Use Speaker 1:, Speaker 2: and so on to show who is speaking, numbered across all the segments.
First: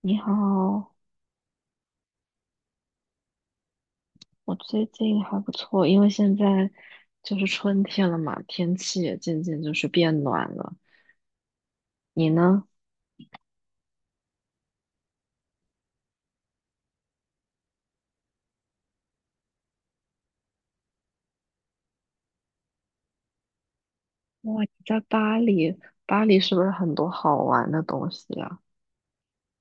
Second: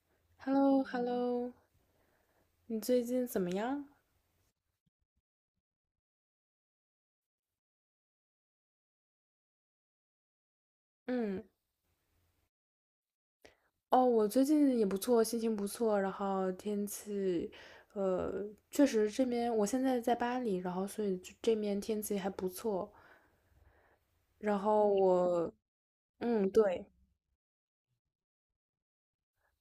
Speaker 1: 你
Speaker 2: h e l l o
Speaker 1: 好，
Speaker 2: h e l l o 你最近怎么样？
Speaker 1: 我最近还不错，因为现在就是春天了嘛，天气也渐渐就是变暖了。
Speaker 2: 嗯，
Speaker 1: 你呢？
Speaker 2: 哦，我最近也不错，心情不错，然后天气，呃，确实这边我现在在巴黎，然后所以这面天气还不错。然
Speaker 1: 哇，你
Speaker 2: 后
Speaker 1: 在巴
Speaker 2: 我，
Speaker 1: 黎，巴黎
Speaker 2: 嗯，
Speaker 1: 是不是
Speaker 2: 对，
Speaker 1: 很多好玩的东西啊？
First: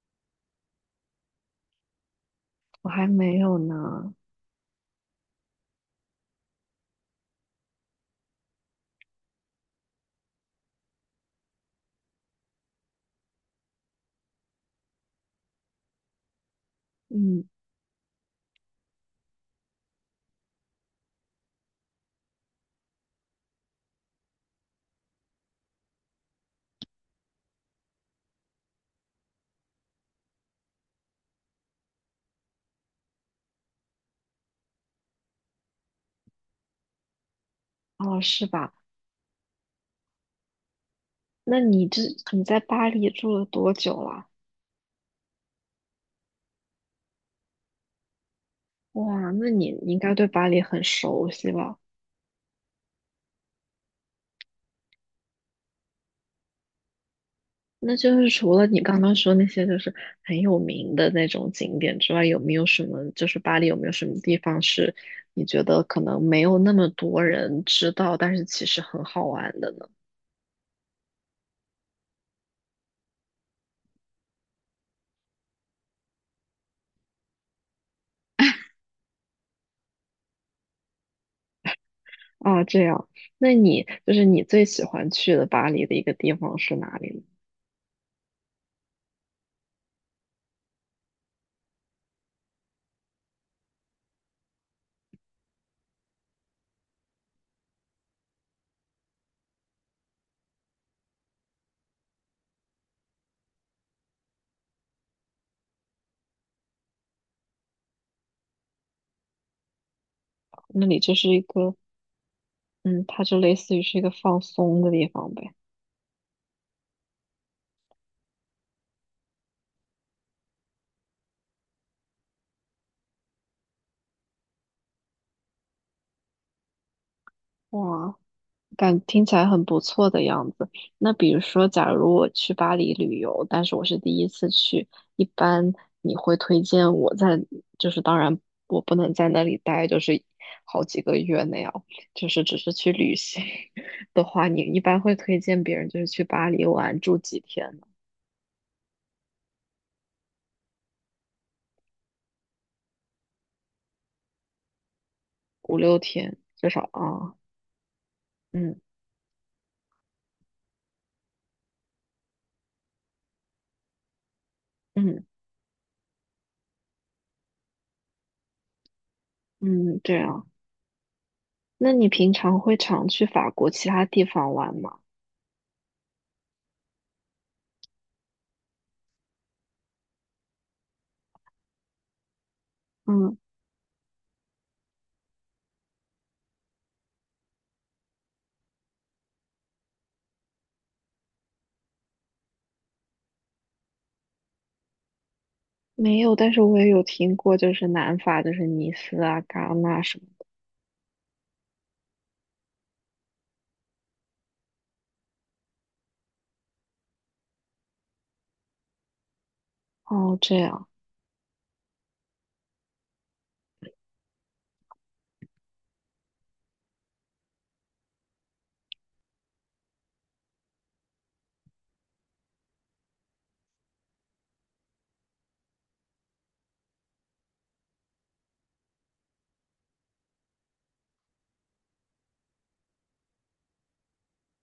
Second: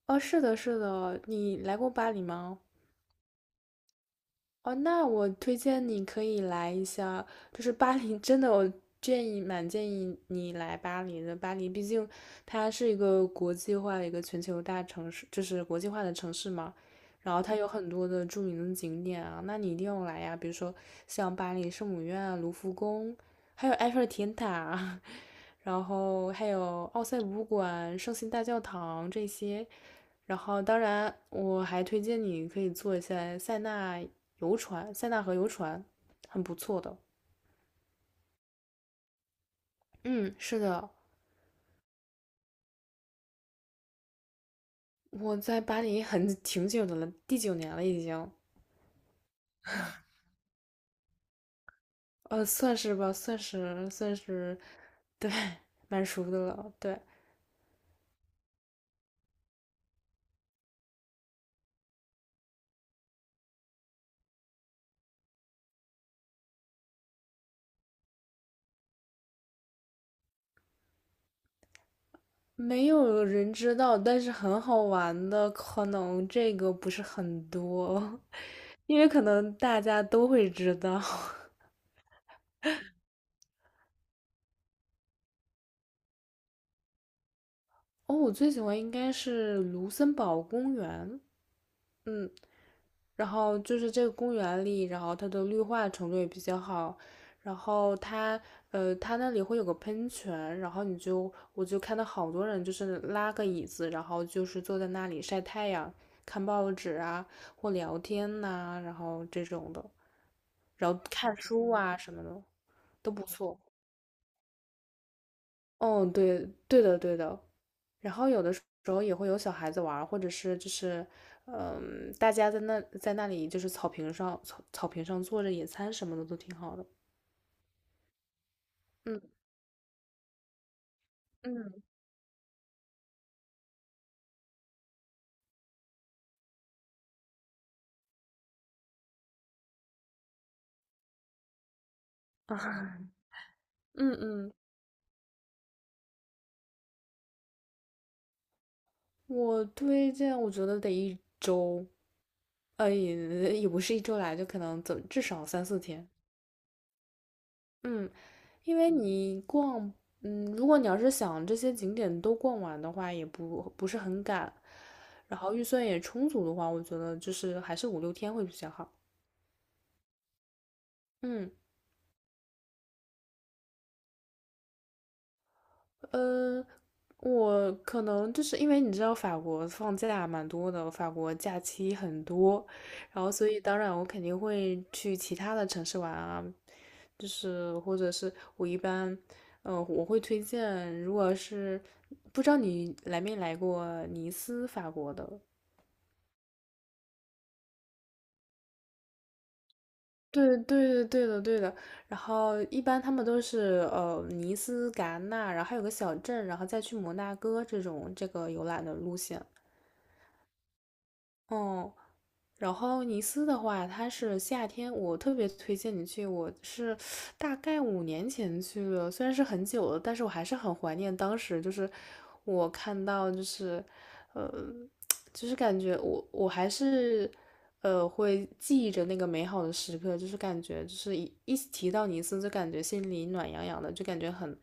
Speaker 2: 哦，是的，是的，你来过巴黎吗？
Speaker 1: 我还没有呢。
Speaker 2: 哦，那我推荐你可以来一下，就是巴黎，真的我蛮建议你来巴黎的。巴黎毕竟它是一个国际化的一个全球大城市，就是国际化的城市嘛。然后
Speaker 1: 嗯，
Speaker 2: 它有很多的著名的景点啊，那你一定要来呀。比如说像巴黎圣母院啊卢浮宫，还有埃菲尔铁塔啊，然后还有奥赛博物馆、圣心大教堂这些。然后，当然我还推荐你可以坐一下塞纳游船，塞纳河游船很不错的。
Speaker 1: 哦，是吧？
Speaker 2: 嗯，是的，
Speaker 1: 那你在巴黎住了多久了？
Speaker 2: 我在巴黎很挺久的了，第9年了已经，
Speaker 1: 哇，那你应该对巴黎很熟悉吧？
Speaker 2: 算是吧，算是，对，蛮熟的了，对。
Speaker 1: 那就是除了你刚刚说那些就是很有名的那种景点之外，有没有什么就是巴黎有没有什么地方是你觉得可能没有那么多人知道，但是其实很好玩的呢？
Speaker 2: 没有人知道，但是很好玩的，可能这个不是很多，因为可能大家都会知道。
Speaker 1: 啊，这样，那你就是你最喜欢去的巴黎的一个地方是哪里呢？
Speaker 2: 哦，我最喜欢应该是卢森堡公园，嗯，然后就是这个公园里，然后它的绿化程度也比较好，然后它那里会有个喷泉，然后我就看到好多人就是拉个椅子，然后就是坐在那里晒太阳、看报纸啊或聊天呐、然后这种的，
Speaker 1: 那
Speaker 2: 然
Speaker 1: 里
Speaker 2: 后
Speaker 1: 就是
Speaker 2: 看
Speaker 1: 一
Speaker 2: 书
Speaker 1: 个，
Speaker 2: 啊什么的
Speaker 1: 嗯，
Speaker 2: 都不
Speaker 1: 它就类
Speaker 2: 错。
Speaker 1: 似于是一个放松的地方呗。
Speaker 2: 哦，对对的对的，然后有的时候也会有小孩子玩或者是就是嗯，大家在那里就是草坪上坐着野餐什么的都挺好的。
Speaker 1: 哇，听起
Speaker 2: 嗯
Speaker 1: 来很不错的样子。那比如说，
Speaker 2: 嗯
Speaker 1: 假如我去巴黎旅游，但是我是第一次去，一般你会推荐我在，就是当然我不能在那里待，就是好几个月那样，就是只是
Speaker 2: 啊
Speaker 1: 去旅行
Speaker 2: 嗯
Speaker 1: 的话，
Speaker 2: 嗯，
Speaker 1: 你一般会推荐别人就是去巴黎玩住几天呢？
Speaker 2: 我推荐，我觉得得一周，也不是一周来，就可能至少三
Speaker 1: 五
Speaker 2: 四
Speaker 1: 六
Speaker 2: 天。
Speaker 1: 天至少啊，
Speaker 2: 嗯，
Speaker 1: 嗯
Speaker 2: 因为你逛，如果你要是想这些景点都逛完的话，也不是很赶，
Speaker 1: 嗯
Speaker 2: 然后预算也充足的话，我觉得就是还是5、6天会比较好。
Speaker 1: 嗯，对啊。
Speaker 2: 嗯。
Speaker 1: 那你平常会常去法国其他地方玩吗？
Speaker 2: 呃，我可能就是因为你知道法国放假蛮多的，法国假期很多，然后
Speaker 1: 嗯。
Speaker 2: 所以当然我肯定会去其他的城市玩啊，就是或者是我一般，我会推荐，如果是不知道你来没来过尼斯，法国的。
Speaker 1: 没有，但是我也有听过，就是南法，就是尼斯啊、戛纳什么。
Speaker 2: 对对的对的对的，然后一般他们都是尼斯、戛纳，然后还有个小镇，然后再去摩纳哥这种这个游览的路线。
Speaker 1: 哦，这样，
Speaker 2: 哦，然后尼斯的话，它是夏天，我特别推荐你去。我是大概5年前去的，虽然是很久了，但是我还是很怀念当时。就是我看到，就是，呃，就是感觉我还是，会记忆着那个美好的时刻。就是感觉，就是一提到尼斯，就感觉心里暖洋洋的，就感觉很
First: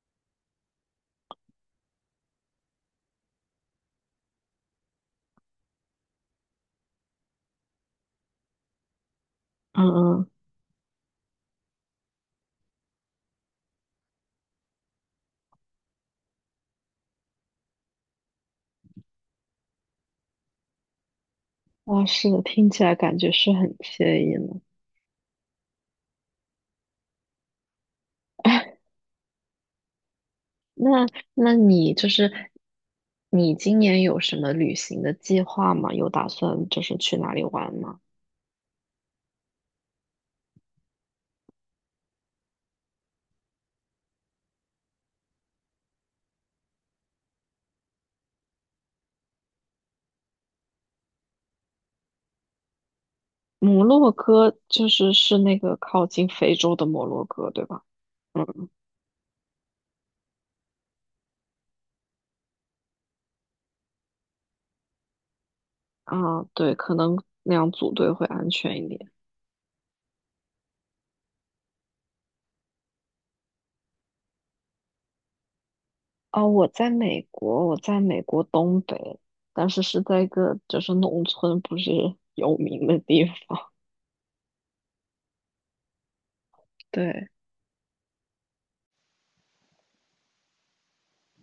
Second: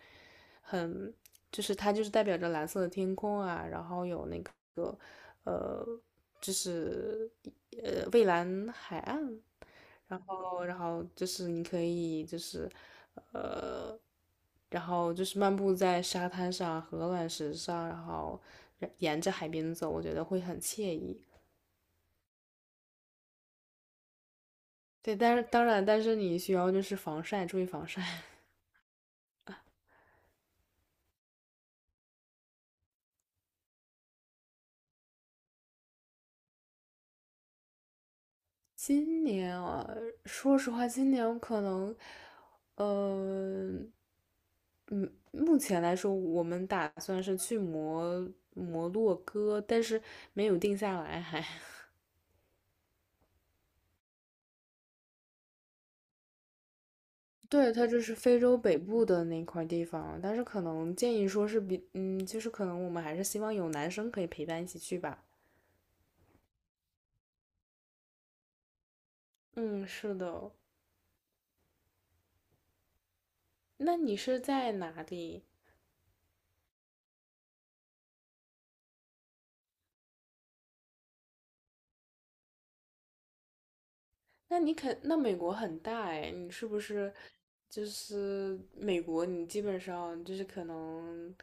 Speaker 2: 很就是它就是代表着蓝色的天空啊，然后有那个呃，就是蔚蓝海岸，
Speaker 1: 嗯
Speaker 2: 然
Speaker 1: 嗯，
Speaker 2: 后然后就是你可以就是呃，然后就是漫步在沙滩上和卵石上，然后沿着海边走，我觉得会很惬意。
Speaker 1: 哇，是的，听起来感觉是很惬意呢。
Speaker 2: 对，但是当然，但是你需要就是防晒，注意防晒。
Speaker 1: 那，那你就是你今年有什么旅行的计划吗？有打算就是去哪里玩吗？
Speaker 2: 今年啊，说实话，今年可能，呃，嗯，目前来说，我们打算是去摩洛哥，但是没有定下来还。
Speaker 1: 摩洛哥就是是那个靠近非洲的摩洛哥，对
Speaker 2: 对，
Speaker 1: 吧？
Speaker 2: 它就是非洲
Speaker 1: 嗯，
Speaker 2: 北部的那块地方，但是可能建议说是比，就是可能我们还是希望有男生可以陪伴一起去吧。
Speaker 1: 啊，对，可能那样组队会安全一点。
Speaker 2: 嗯，是的。那你是在哪里？
Speaker 1: 哦，我在美国，我在美国东北，但是是在一个就是农村，不是有名的地方。
Speaker 2: 那你肯，那美国很大哎，你是不是
Speaker 1: 对，
Speaker 2: 就是美国？你基本上就是可能，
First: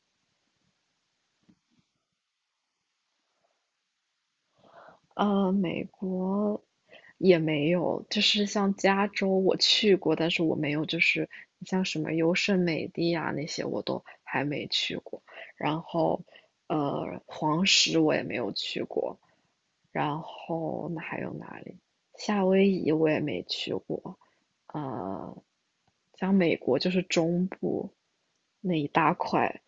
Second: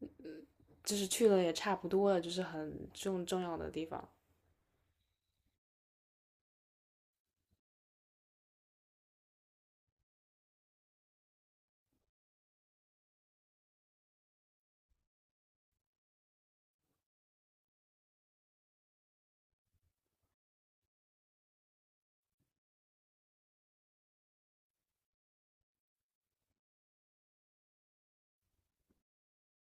Speaker 2: 嗯，就是去了也差不多了，就是很重要的地方。
Speaker 1: 美国也没有，就是像加州我去过，但是我没有，就是像什么优胜美地啊那些我都还没去过。然后，黄石我也没有去过，然后那还有哪里？夏威夷我也没去过，呃，像美国就是中部那一大块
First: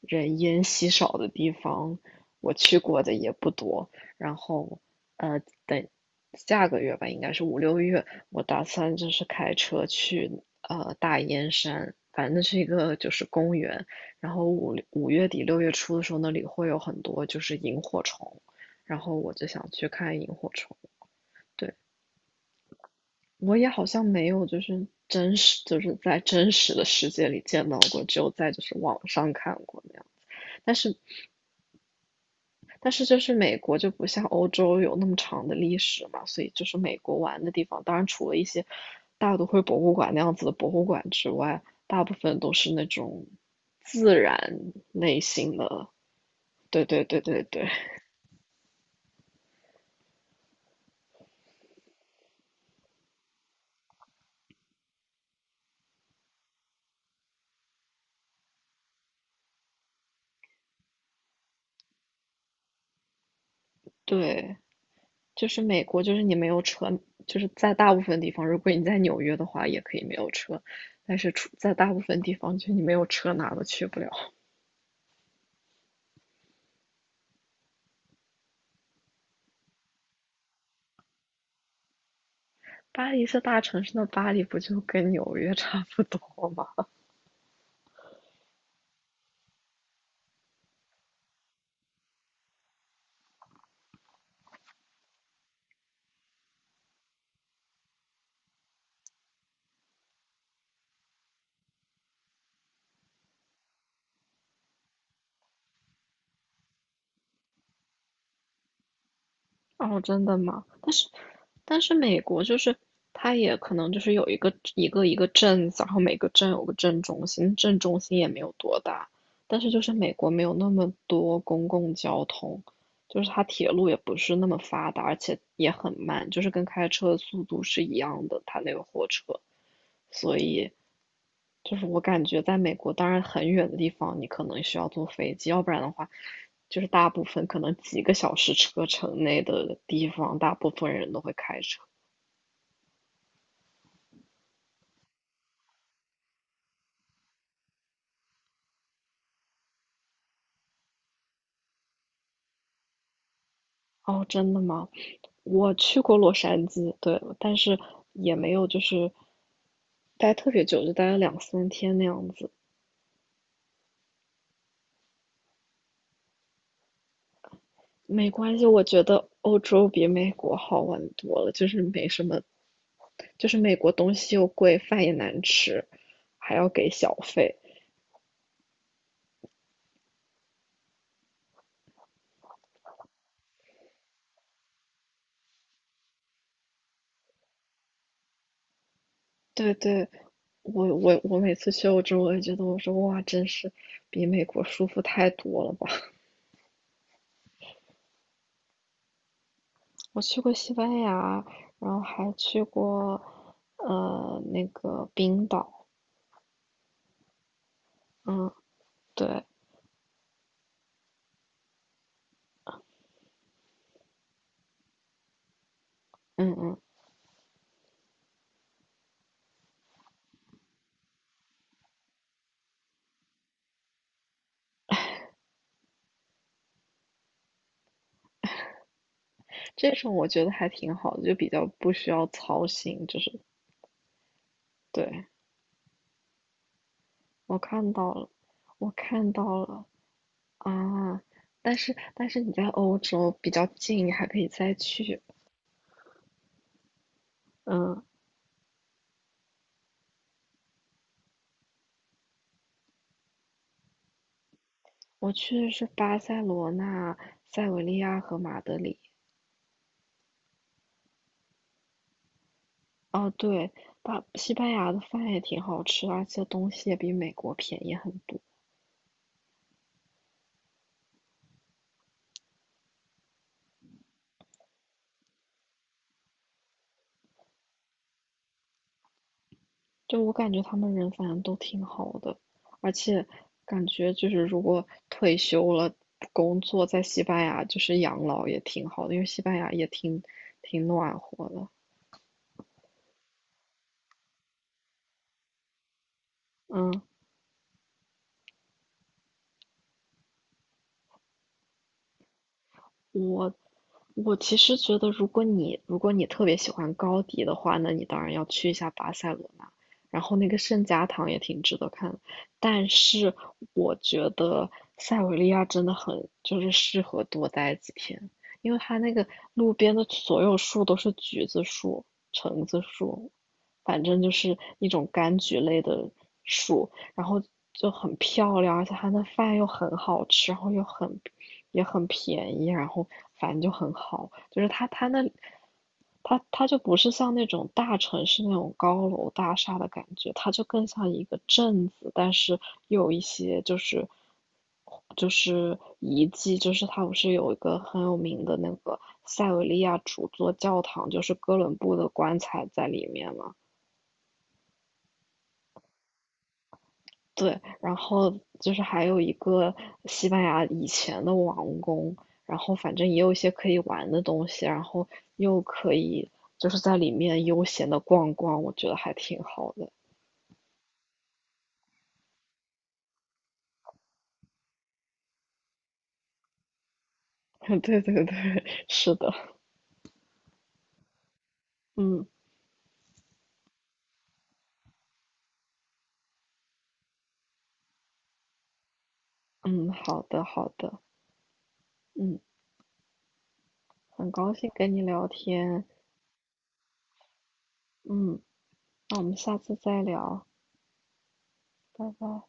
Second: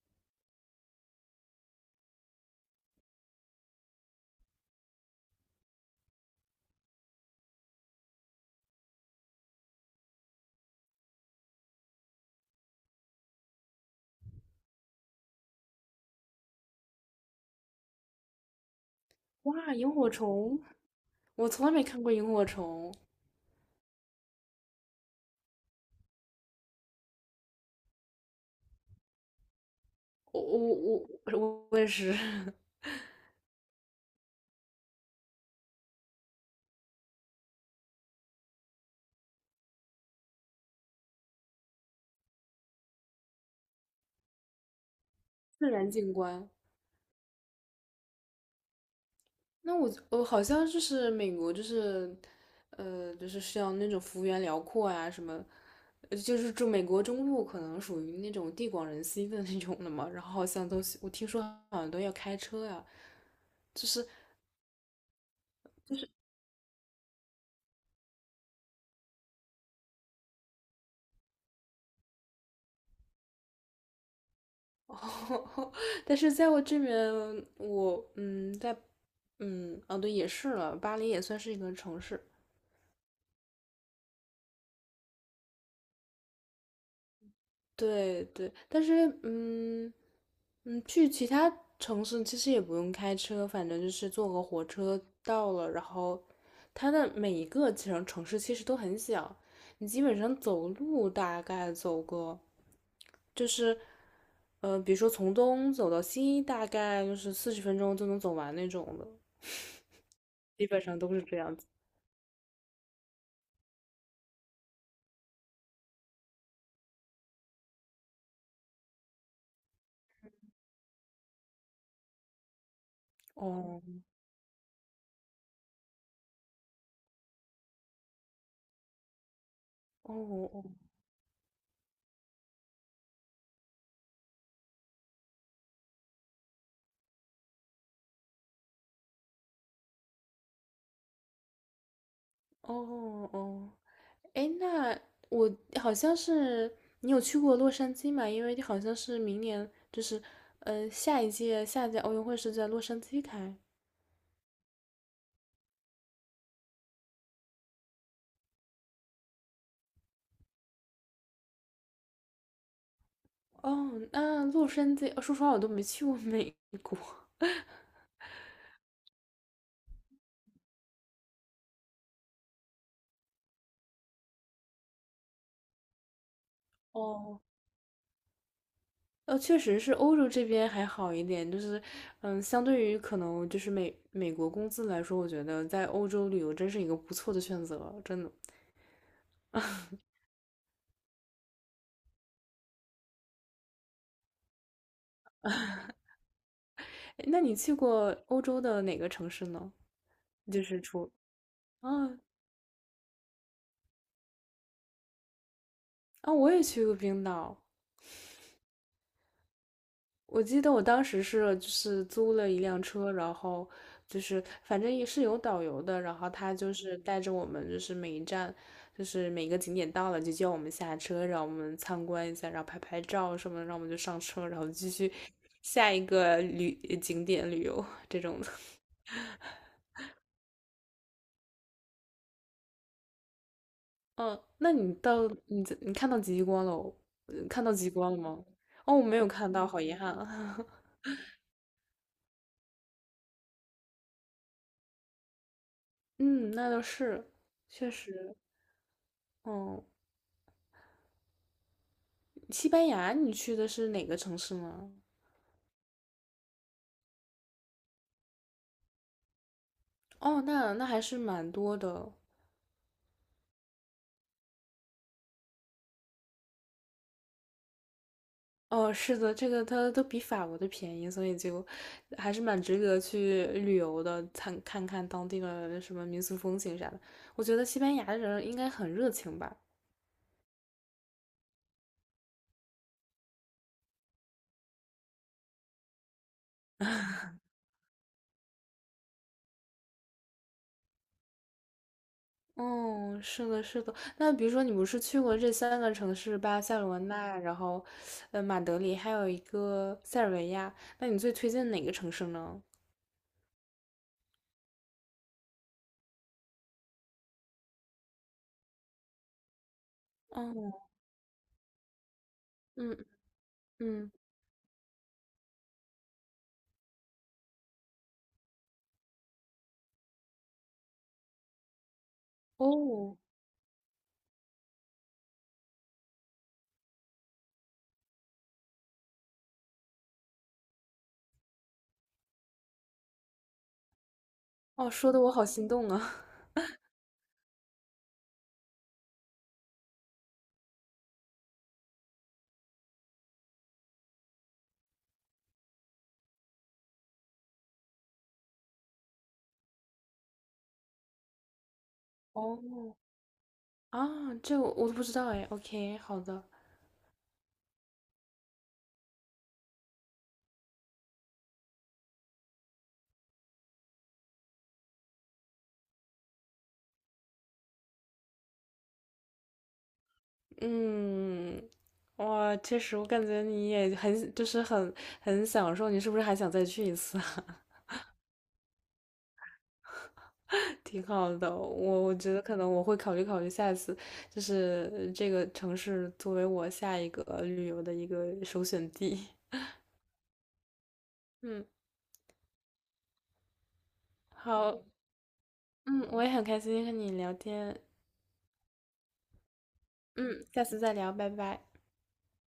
Speaker 1: 人烟稀少的地方，我去过的也不多。然后，呃，等下个月吧，应该是5、6月，我打算就是开车去大烟山，反正那是一个就是公园。然后五月底六月初的时候，那里会有很多就是萤火虫。然后我就想
Speaker 2: 哇，
Speaker 1: 去
Speaker 2: 萤火
Speaker 1: 看萤火
Speaker 2: 虫，
Speaker 1: 虫。
Speaker 2: 我从来
Speaker 1: 对，
Speaker 2: 没看过萤火虫，
Speaker 1: 我也好像没有就是真实就是在真实的世界里见到过，只有在就是网上看过那样。
Speaker 2: 我
Speaker 1: 但
Speaker 2: 我
Speaker 1: 是
Speaker 2: 我我 我也是
Speaker 1: 但是就是美国就不像欧洲有那么长的历史嘛，所以就是美国玩的地方，当然除了一些大都会博物馆那样子的博物馆之外，大部分都是那种自然类型
Speaker 2: 自
Speaker 1: 的。
Speaker 2: 然景观。
Speaker 1: 对对对对对
Speaker 2: 那我好像就是美国，就是就是像那种幅员辽阔啊，什么，就是住美国中部可能属于那种地广人稀的那种的嘛。然后好像都我听说好像都要开车呀、就是
Speaker 1: 对。就是美国，就是你没有车，就是在大部分地方，如果你在纽约的话，也可以没有车，但是出在大部分地方，就你没有车哪都去不了。
Speaker 2: 哦，但是在我这边，我嗯，在嗯，哦对，也是了，巴黎也算是一个城市。
Speaker 1: 巴黎是大城市，那巴黎不就跟纽约差不多吗？
Speaker 2: 对对，但是去其他城市其实也不用开车，反正就是坐个火车到了。然后它的每一个城市其实都很小，你基本上走路大概走个就是比如说从东走到西，大概就是40分钟就能走完那种的，
Speaker 1: 哦，真的吗？
Speaker 2: 基本
Speaker 1: 但
Speaker 2: 上
Speaker 1: 是，
Speaker 2: 都是这样子。
Speaker 1: 但是美国就是它也可能就是有一个镇子，然后每个镇有个镇中心，镇中心也没有多大，但是就是美国没有那么多公共交通，就是它铁路也
Speaker 2: 哦
Speaker 1: 不是那么发达，而且也很慢，就是跟开车的速度是一样的，它那个火车，
Speaker 2: 哦
Speaker 1: 就是我感觉在美国，当然很远的地方，你可能需要坐飞机，要不然的话，就是大部分可能几个小时车程内的地方，大部分人都会开车。
Speaker 2: 哦哦哦。哎，那我好像是你有去过洛杉矶嘛？因为你好像是明年就是，下一届奥运会是在洛杉矶开。
Speaker 1: 哦，真的吗？我去过洛杉矶，对，但是也没有就是待特别久，就待了2、3天那样子。
Speaker 2: 哦，那洛杉矶，说实话我都没去过美国。
Speaker 1: 没关系，我觉得欧洲比美国好玩多了，就是没什么，就是美国东西又贵，饭也难吃，还要给小
Speaker 2: 哦，
Speaker 1: 费。
Speaker 2: 确实是欧洲这边还好一点，就是，相对于可能就是美国工资来说，我觉得在欧洲旅游真是一个不错的选择，真的。
Speaker 1: 对对，我每次去欧洲，我也觉得我说哇，真是比美国舒服太多了吧！
Speaker 2: 诶那你去过欧洲的哪个城市呢？
Speaker 1: 我去过
Speaker 2: 就
Speaker 1: 西
Speaker 2: 是
Speaker 1: 班
Speaker 2: 除
Speaker 1: 牙，
Speaker 2: 啊，
Speaker 1: 然后
Speaker 2: 哦
Speaker 1: 还去过那个冰岛，
Speaker 2: 啊，我也去过冰岛。
Speaker 1: 嗯，对，
Speaker 2: 我记得我当时是就是租了一辆车，然后就是反正也是有导游的，然后他
Speaker 1: 嗯
Speaker 2: 就
Speaker 1: 嗯，
Speaker 2: 是带着我们，就是每一站，就是每个景点到了就叫我们下车，让我们参观一下，然后拍拍照什么的，让我们就上车，然后继续下一个景点旅游这种的。
Speaker 1: 这种我觉得还挺好的，就比较不需要操心，就是
Speaker 2: 嗯，那你
Speaker 1: 对
Speaker 2: 到你在你看到极光了哦呃
Speaker 1: 我
Speaker 2: 看到极
Speaker 1: 看到
Speaker 2: 光了
Speaker 1: 了，
Speaker 2: 吗？
Speaker 1: 我
Speaker 2: 哦，我没有
Speaker 1: 看
Speaker 2: 看
Speaker 1: 到
Speaker 2: 到，好
Speaker 1: 了
Speaker 2: 遗憾啊。
Speaker 1: 啊，但是你在欧洲比较近，你还可以再去，
Speaker 2: 嗯，那倒是，确
Speaker 1: 嗯，
Speaker 2: 实。哦，西班牙，你去的是哪个城市呢？
Speaker 1: 我去的是巴塞罗那、塞维利亚和马德里。
Speaker 2: 哦，那还是蛮多的。
Speaker 1: 哦，对，把西班牙的饭也挺好吃，而且东西也比美国便宜很多。
Speaker 2: 哦，是的，这个它都比法国的便宜，所以就还是蛮值得去旅游的，看看当地的什么民俗风情啥的。我觉得西班牙人应该很热情吧。
Speaker 1: 就我感觉他们人反正都挺好的，而且感觉就是如果退休了不工作，在西班牙就是养老也挺好的，因为西班牙也挺挺暖和的。
Speaker 2: 哦，是的，是的。那比如说，你不是去过这3个城市——巴塞罗
Speaker 1: 嗯。
Speaker 2: 那，然后，马德里，还有一个塞尔维亚。那你最推荐哪个城市呢？
Speaker 1: 我我其实觉得，如果你特别喜欢高迪的话，那你当然要去一下巴塞罗那，然后那个
Speaker 2: 哦，
Speaker 1: 圣家堂也挺值得看的。但
Speaker 2: 嗯
Speaker 1: 是我
Speaker 2: 嗯，
Speaker 1: 觉得塞维利亚真的很就是适合多待几天，因为它那个路边的所有树都是橘子树、橙子
Speaker 2: 哦。
Speaker 1: 树，反正就是一种柑橘类的树，然后就很漂亮，而且它的饭又很好吃，然后又很也很便宜，然后反正就很好，就是它
Speaker 2: 哦，
Speaker 1: 它
Speaker 2: 说的
Speaker 1: 那
Speaker 2: 我好心动啊！
Speaker 1: 它它就不是像那种大城市那种高楼大厦的感觉，它就更像一个镇子，但是又有一些就是就是遗迹，就是它不是有一个很有名的那个塞维利亚主座教堂，就是哥伦布的 棺材在
Speaker 2: 哦，
Speaker 1: 里面嘛。
Speaker 2: 啊，这我都不知道哎。OK，好的，
Speaker 1: 对，然后就是还有一个西班牙以前的王宫，然后反正也有一些可以玩的东西，然后又可以就是在里面悠闲的逛逛，我觉得还挺好的。
Speaker 2: 嗯，哇，确实，我感觉你也很，就是很享受，你是不是还想再去一次啊？
Speaker 1: 对对对，是的，
Speaker 2: 挺好的，我
Speaker 1: 嗯
Speaker 2: 觉得可能我会考虑考虑下一次，就是这个城市作为我下一个旅游的一个首选地。
Speaker 1: 嗯，好的好的，
Speaker 2: 嗯，
Speaker 1: 嗯，很高兴
Speaker 2: 好，
Speaker 1: 跟你聊天，
Speaker 2: 嗯，我也很开心和你聊天，
Speaker 1: 嗯，那我们下次再聊，
Speaker 2: 嗯，下次再聊，拜拜。
Speaker 1: 拜拜。